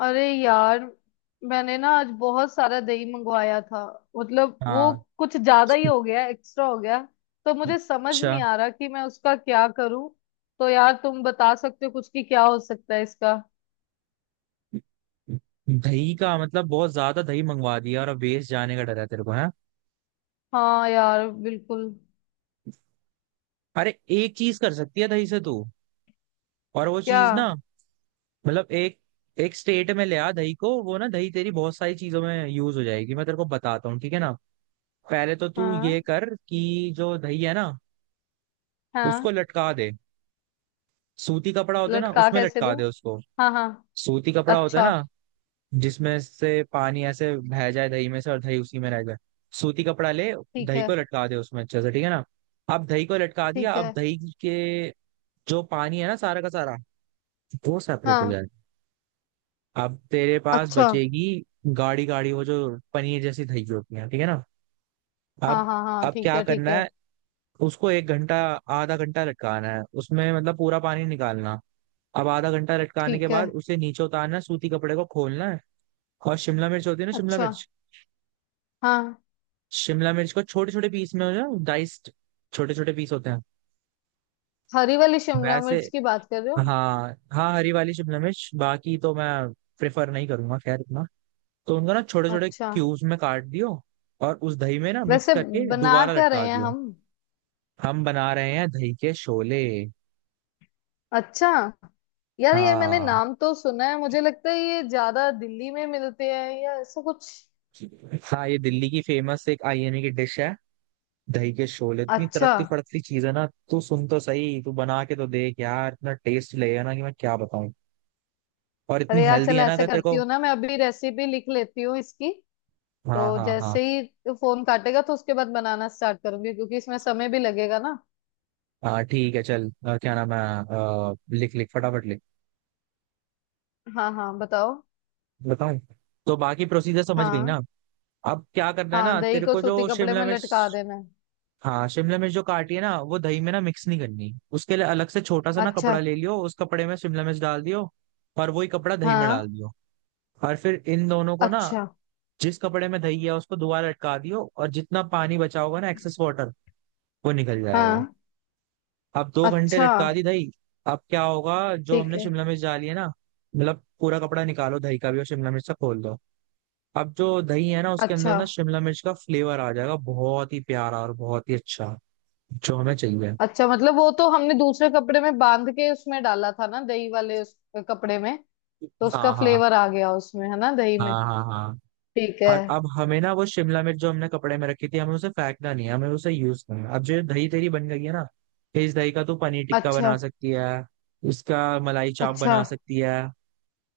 अरे यार, मैंने ना आज बहुत सारा दही मंगवाया था। मतलब वो हाँ। कुछ ज्यादा ही हो गया, एक्स्ट्रा हो गया। तो मुझे समझ अच्छा। नहीं आ रहा कि मैं उसका क्या करूं। तो यार तुम बता सकते हो कुछ कि क्या हो सकता है इसका। दही का मतलब बहुत ज्यादा दही मंगवा दिया और अब वेस्ट जाने का डर है तेरे को है। हाँ यार, बिल्कुल। अरे एक चीज कर सकती है दही से तू, और वो क्या? चीज ना, मतलब एक एक स्टेट में ले आ दही को, वो ना दही तेरी बहुत सारी चीजों में यूज हो जाएगी। मैं तेरे को बताता हूँ, ठीक है ना। पहले तो तू हाँ, ये कर कि जो दही है ना उसको हाँ। लटका दे। सूती कपड़ा होता है ना, लटका उसमें कैसे लटका दूं? दे उसको। हाँ हाँ। सूती कपड़ा होता है अच्छा। ना जिसमें से पानी ऐसे बह जाए दही में से, और दही उसी में रह जाए। सूती कपड़ा ले, ठीक दही है, को लटका दे उसमें अच्छे से, ठीक है ना। अब दही को लटका दिया। ठीक अब है। दही के जो पानी है ना, सारा का सारा वो सेपरेट हो हाँ। जाएगा। अब तेरे पास अच्छा। बचेगी गाढ़ी गाढ़ी वो जो पनीर जैसी दही होती है, ठीक है ना। हाँ अब हाँ हाँ, अब ठीक क्या है, ठीक करना है। है। उसको 1 घंटा, आधा घंटा लटकाना है, उसमें मतलब पूरा पानी निकालना। अब आधा घंटा लटकाने के ठीक है। बाद उसे नीचे उतारना है, सूती कपड़े को खोलना है। और शिमला मिर्च होती है ना, शिमला अच्छा। मिर्च। हाँ, शिमला मिर्च को छोटे छोटे पीस में हो जाए, डाइस्ड, छोटे छोटे पीस होते हैं हरी वाली शिमला वैसे। मिर्च की बात कर रहे हो? हाँ, हाँ, हरी वाली शिमला मिर्च, बाकी तो मैं प्रेफर नहीं करूंगा, खैर इतना। तो उनको ना छोटे छोटे अच्छा। क्यूब्स में काट दियो, और उस दही में ना मिक्स वैसे करके बना दोबारा क्या लटका रहे हैं दियो। हम? हम बना रहे हैं दही के शोले। अच्छा। यार ये मैंने हाँ, नाम तो सुना है, मुझे लगता है ये ज्यादा दिल्ली में मिलते हैं या ऐसा कुछ। हाँ, ये दिल्ली की फेमस एक आईएमए की डिश है। दही के शोले इतनी अच्छा। तड़कती फड़कती चीज है ना। तू सुन तो सही, तू बना के तो देख यार, इतना टेस्ट लगेगा ना कि मैं क्या बताऊं। और इतनी अरे यार हेल्दी चल, है ना, ऐसे अगर तेरे करती को। हूँ ना, मैं अभी रेसिपी लिख लेती हूँ इसकी। हाँ, तो हाँ, हाँ, जैसे ही फोन काटेगा तो उसके बाद बनाना स्टार्ट करूंगी, क्योंकि इसमें समय भी लगेगा ना। हाँ, ठीक है चल। क्या नाम है, लिख लिख फटाफट लिख। हाँ हाँ, बताओ। बताऊं? तो बाकी प्रोसीजर समझ गई ना। हाँ, अब क्या करना है हाँ ना दही तेरे को को, सूती जो कपड़े शिमला में लटका मिर्च। देना है। हाँ, शिमला मिर्च जो काटी है ना वो दही में ना मिक्स नहीं करनी। उसके लिए अलग से छोटा सा ना अच्छा। कपड़ा ले लियो, उस कपड़े में शिमला मिर्च डाल दियो। और वही कपड़ा दही में हाँ। डाल दियो। और फिर इन दोनों को ना, अच्छा। जिस कपड़े में दही है उसको दोबारा लटका दियो, और जितना पानी बचा होगा ना, एक्सेस वाटर, वो निकल जाएगा। हाँ। अब 2 घंटे अच्छा। लटका दी दही। अब क्या होगा जो ठीक हमने है। शिमला मिर्च डाली है ना, मतलब पूरा कपड़ा निकालो दही का भी, और शिमला मिर्च से खोल दो। अब जो दही है ना उसके अंदर अच्छा। ना शिमला मिर्च का फ्लेवर आ जाएगा, बहुत ही प्यारा और बहुत ही अच्छा, जो हमें चाहिए। अच्छा मतलब वो तो हमने दूसरे कपड़े में बांध के उसमें डाला था ना, दही वाले उस कपड़े में। तो उसका हाँ, हाँ, फ्लेवर आ गया उसमें, है ना, दही में। हाँ, हाँ, हाँ। ठीक है। और अब हमें ना वो शिमला मिर्च जो हमने कपड़े में रखी थी, हमें उसे फेंकना नहीं है, हमें उसे यूज करना है। अब जो दही तेरी बन गई है ना, इस दही का तू पनीर टिक्का अच्छा। बना सकती है, इसका मलाई चाप अच्छा। बना सकती है,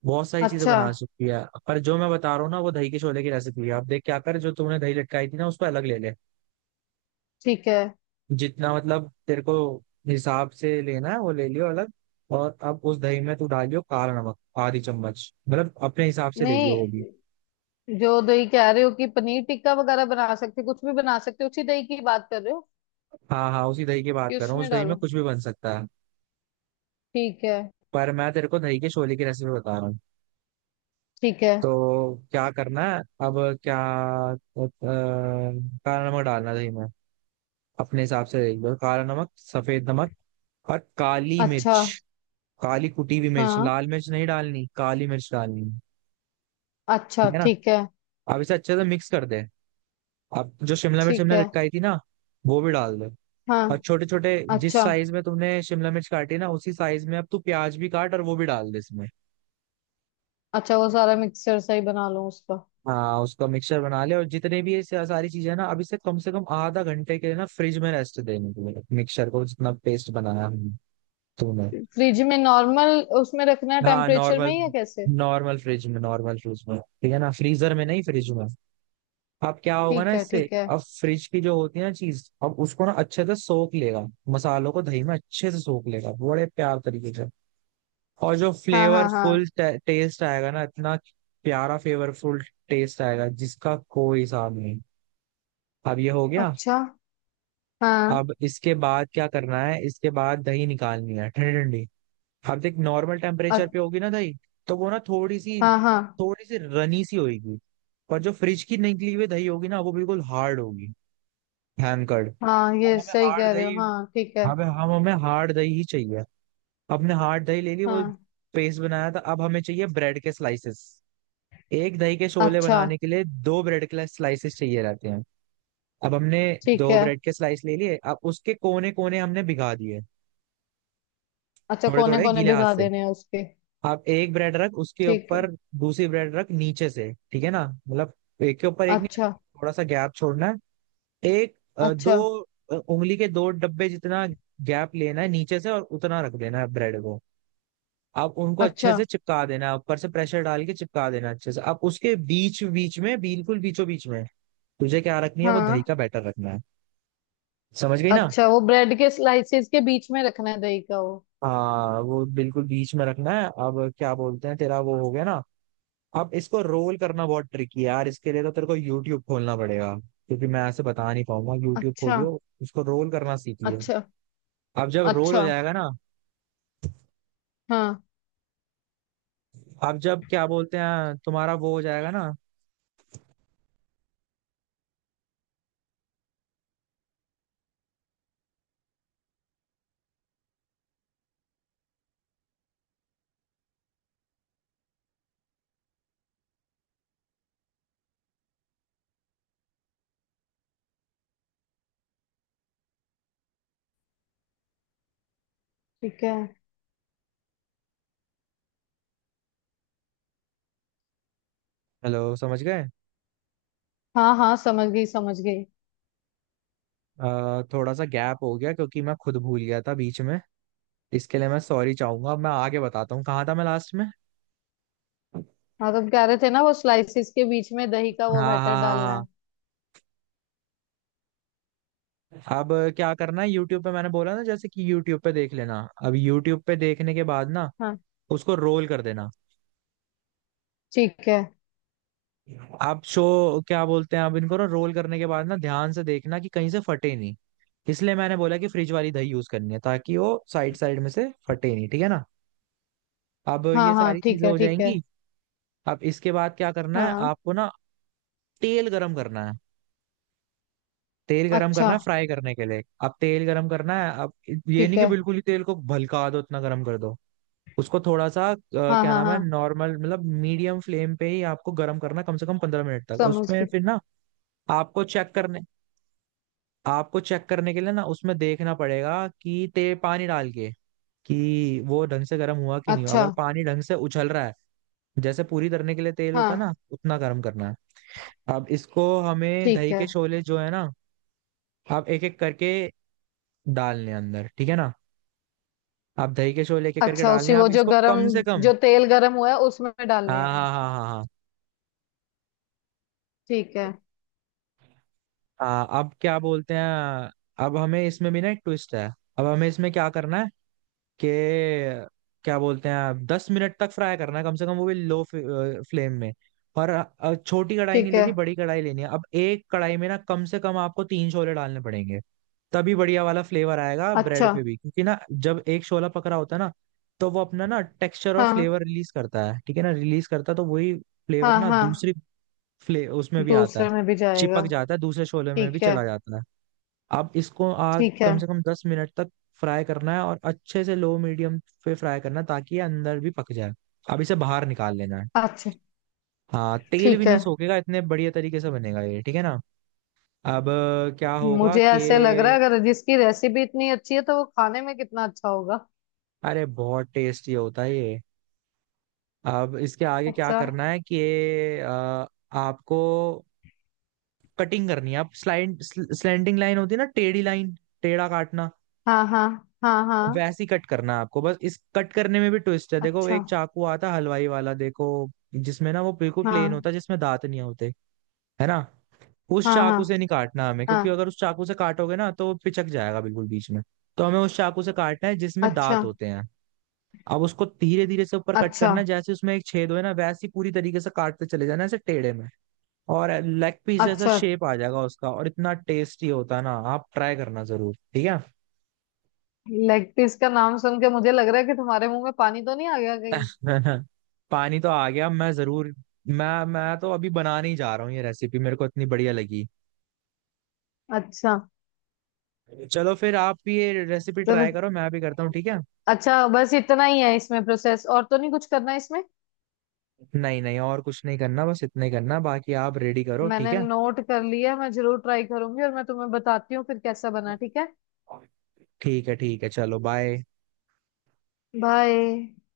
बहुत सारी चीजें अच्छा। बना सकती है, पर जो मैं बता रहा हूँ ना वो दही के छोले की रेसिपी है। आप देख क्या कर, जो तूने दही लटकाई थी ना उसको अलग ले ले, ठीक है। जितना मतलब तेरे को हिसाब से लेना है वो ले लियो अलग। और अब उस दही में तू डालियो काला नमक आधी चम्मच, मतलब अपने हिसाब से ले लियो नहीं, वो भी। जो दही कह रहे हो कि पनीर टिक्का वगैरह बना सकते हो, कुछ भी बना सकते हो, उसी दही की बात कर रहे हो हाँ, हाँ, उसी दही की बात कि कर रहा हूँ, उसमें उस दही में डालो? कुछ भी बन सकता है। ठीक है। पर मैं तेरे को दही के छोले की रेसिपी बता रहा हूँ। ठीक है। तो क्या करना है, अब क्या, अ, काला नमक डालना है दही में, अपने हिसाब से ले लियो, काला नमक, सफेद नमक और काली अच्छा। मिर्च, काली कुटी हुई मिर्च, हाँ। लाल मिर्च नहीं डालनी, काली मिर्च डालनी है, अच्छा, ठीक है ना। ठीक है। अब इसे अच्छे से मिक्स कर दे। अब जो शिमला मिर्च ठीक हमने है। लटकाई थी ना वो भी डाल दे, और हाँ। छोटे छोटे जिस अच्छा। साइज में तुमने शिमला मिर्च काटी ना उसी साइज में अब तू प्याज भी काट और वो भी डाल दे इसमें। अच्छा वो सारा मिक्सचर सही बना लो उसका। हाँ, उसका मिक्सचर बना ले, और जितने भी ये सारी चीजें हैं ना, अब इसे कम से कम आधा घंटे के लिए ना फ्रिज में रेस्ट देने, तुम्हें मिक्सचर को जितना पेस्ट बनाया हमने, तूने। फ्रिज में नॉर्मल उसमें रखना है हाँ, टेम्परेचर में नॉर्मल। ही या कैसे? नॉर्मल फ्रिज में, नॉर्मल फ्रिज में, ठीक है ना, फ्रीजर में नहीं, फ्रिज में। अब क्या होगा ना ठीक है, इससे। ठीक है। अब फ्रिज की जो होती है ना चीज, अब उसको ना अच्छे से सोख लेगा, मसालों को दही में अच्छे से सोख लेगा, बड़े प्यार तरीके से। और जो हाँ हाँ हाँ। फ्लेवरफुल टेस्ट आएगा ना इतना प्यारा फ्लेवरफुल टेस्ट आएगा, जिसका कोई हिसाब नहीं। अब ये हो गया। अच्छा। हाँ। अब इसके बाद क्या करना है, इसके बाद दही निकालनी है ठंडी ठंडी। अब देख नॉर्मल टेम्परेचर अ- पे होगी ना दही, तो वो ना हाँ हाँ, थोड़ी सी रनी सी होगी, पर जो फ्रिज की निकली हुई दही होगी ना वो बिल्कुल हार्ड होगी, हैंकर्ड। हाँ और ये हमें सही हार्ड कह रहे हो, दही, हाँ ठीक है। हमें, हम हमें हार्ड दही ही चाहिए। अपने हार्ड दही ले ली, वो हाँ। पेस्ट बनाया था। अब हमें चाहिए ब्रेड के स्लाइसेस। एक दही के शोले अच्छा। बनाने के लिए दो ब्रेड के स्लाइसेस चाहिए रहते हैं। अब हमने ठीक दो है। ब्रेड के स्लाइस ले लिए, अब उसके कोने कोने हमने भिगा दिए अच्छा थोड़े कोने थोड़े कोने गीले हाथ भिगा से। देने हैं उसके? अब एक ब्रेड रख, उसके ठीक है। ऊपर दूसरी ब्रेड रख नीचे से, ठीक है ना, मतलब एक के ऊपर एक नहीं, अच्छा। थोड़ा सा गैप छोड़ना है। एक, अच्छा। दो, उंगली के दो डब्बे जितना गैप लेना है नीचे से, और उतना रख देना है ब्रेड को। आप उनको अच्छे अच्छा। से चिपका देना है, ऊपर से प्रेशर डाल के चिपका देना अच्छे से, अब उसके बीच बीच में, बिल्कुल बीचों बीच में तुझे क्या रखनी है, वो दही हाँ। का बैटर रखना है। समझ गई ना। अच्छा वो ब्रेड के स्लाइसेस के बीच में रखना है दही का वो। हाँ, वो बिल्कुल बीच में रखना है। अब क्या बोलते हैं, तेरा वो हो गया ना। अब इसको रोल करना बहुत ट्रिकी है यार, इसके लिए तो तेरे को यूट्यूब खोलना पड़ेगा क्योंकि मैं ऐसे बता नहीं पाऊंगा। यूट्यूब अच्छा। खोलियो, उसको रोल करना सीख लियो। अच्छा। अब जब रोल हो अच्छा। जाएगा ना, हाँ। अब जब क्या बोलते हैं तुम्हारा वो हो जाएगा ना। ठीक है। हेलो, समझ गए? हाँ हाँ, समझ गई, समझ गई। थोड़ा सा गैप हो गया क्योंकि मैं खुद भूल गया था बीच में, इसके लिए मैं सॉरी चाहूंगा। अब मैं आगे बताता हूँ, कहाँ था मैं लास्ट में। हाँ, तुम कह रहे थे ना वो स्लाइसिस के बीच में दही का वो हाँ, हाँ, बैटर हाँ, डालना हाँ। है। हाँ। अब क्या करना है, यूट्यूब पे मैंने बोला ना, जैसे कि यूट्यूब पे देख लेना। अब यूट्यूब पे देखने के बाद ना हाँ। उसको रोल कर देना। ठीक है। अब शो क्या बोलते हैं, अब इनको ना रोल करने के बाद ना ध्यान से देखना कि कहीं से फटे नहीं। इसलिए मैंने बोला कि फ्रिज वाली दही यूज करनी है, ताकि वो साइड साइड में से फटे नहीं, ठीक है ना। अब हाँ ये हाँ, सारी ठीक चीजें है, हो ठीक है। जाएंगी। अब इसके बाद क्या करना है हाँ। आपको ना, तेल गरम करना है। तेल गरम अच्छा। करना है फ्राई करने के लिए, अब तेल गरम करना है। अब ये नहीं ठीक कि है। बिल्कुल ही तेल को भलका दो, इतना गरम कर दो। उसको थोड़ा सा, हाँ क्या हाँ नाम हाँ, है, नॉर्मल मतलब मीडियम फ्लेम पे ही आपको गरम करना है, कम से कम 15 मिनट तक, और समझ उसमें गई। फिर ना आपको चेक करने, के लिए ना उसमें देखना पड़ेगा कि ते पानी डाल के कि वो ढंग से गर्म हुआ कि नहीं हुआ। अच्छा। अगर पानी ढंग से उछल रहा है, जैसे पूरी तरने के लिए तेल होता है ना, हाँ। उतना गर्म करना है। अब इसको हमें ठीक दही है। के शोले जो है ना आप एक एक करके डालने हैं अंदर, ठीक है ना। आप दही के शोले एक एक करके अच्छा डालने उसी हैं। वो आप जो इसको गरम, कम से कम। जो तेल गरम हुआ है उसमें हाँ, डालने हैं? हाँ, हाँ, हाँ, ठीक है। हाँ, हाँ। अब क्या बोलते हैं, अब हमें इसमें भी ना एक ट्विस्ट है। अब हमें इसमें क्या करना, के क्या बोलते हैं, आप 10 मिनट तक फ्राई करना है कम से कम, वो भी लो फ्लेम में। और छोटी कढ़ाई नहीं ठीक है। लेनी, बड़ी कढ़ाई लेनी है। अब एक कढ़ाई में ना कम से कम आपको तीन छोले डालने पड़ेंगे, तभी बढ़िया वाला फ्लेवर आएगा ब्रेड अच्छा। पे भी। क्योंकि ना जब एक शोला पक रहा होता है ना, तो वो अपना ना टेक्सचर और हाँ फ्लेवर रिलीज करता है, ठीक है ना, रिलीज करता है तो वही फ्लेवर हाँ ना हाँ। दूसरी फ्ले उसमें भी आता है, दूसरे में भी जाएगा। चिपक जाता है, दूसरे शोले में भी ठीक है। चला जाता है। अब इसको आज ठीक है। कम से कम 10 मिनट तक फ्राई करना है, और अच्छे से लो मीडियम पे फ्राई करना है ताकि ये अंदर भी पक जाए। अब इसे बाहर निकाल लेना है। अच्छा। हाँ, तेल भी ठीक है। नहीं सोखेगा, इतने बढ़िया तरीके से बनेगा ये, ठीक है ना। अब क्या होगा मुझे ऐसे लग रहा कि, है, अगर जिसकी रेसिपी इतनी अच्छी है तो वो खाने में कितना अच्छा होगा। अरे बहुत टेस्टी होता है ये। अब इसके आगे क्या अच्छा। करना है कि अ, आपको कटिंग करनी है। आप स्लाइड स्लैंडिंग लाइन होती है ना, टेढ़ी लाइन, टेढ़ा काटना, हाँ हाँ हाँ हाँ। वैसी कट करना है आपको। बस इस कट करने में भी ट्विस्ट है, देखो अच्छा। एक चाकू आता हलवाई वाला, देखो जिसमें ना वो बिल्कुल प्लेन हाँ होता है, जिसमें दांत नहीं होते, है ना। उस हाँ हाँ चाकू से नहीं काटना हमें, क्योंकि हाँ। अगर उस चाकू से काटोगे ना तो वो पिचक जाएगा बिल्कुल बीच में। तो हमें उस चाकू से काटना है जिसमें अच्छा। दांत होते हैं। अब उसको धीरे धीरे से ऊपर कट अच्छा। करना है, जैसे उसमें एक छेद हो, है ना, वैसे ही पूरी तरीके से काटते चले जाना ऐसे टेढ़े में। और लेग पीस जैसा अच्छा। शेप आ जाएगा उसका, और इतना टेस्टी होता है ना, आप ट्राई करना जरूर, ठीक है। लेग पीस का नाम सुन के मुझे लग रहा है कि तुम्हारे मुंह में पानी तो नहीं आ गया कहीं। पानी तो आ गया। मैं जरूर, मैं तो अभी बनाने ही जा रहा हूँ, ये रेसिपी मेरे को इतनी बढ़िया लगी। अच्छा। चलो फिर आप भी ये रेसिपी चलो। ट्राई करो, मैं भी करता हूँ, ठीक है। अच्छा बस इतना ही है इसमें प्रोसेस और तो नहीं कुछ करना है इसमें? नहीं, नहीं, और कुछ नहीं करना, बस इतना ही करना, बाकी आप रेडी करो, ठीक मैंने है। नोट कर लिया, मैं जरूर ट्राई करूंगी और मैं तुम्हें बताती हूँ फिर कैसा बना, ठीक है। ठीक है, ठीक है, चलो बाय। बाय।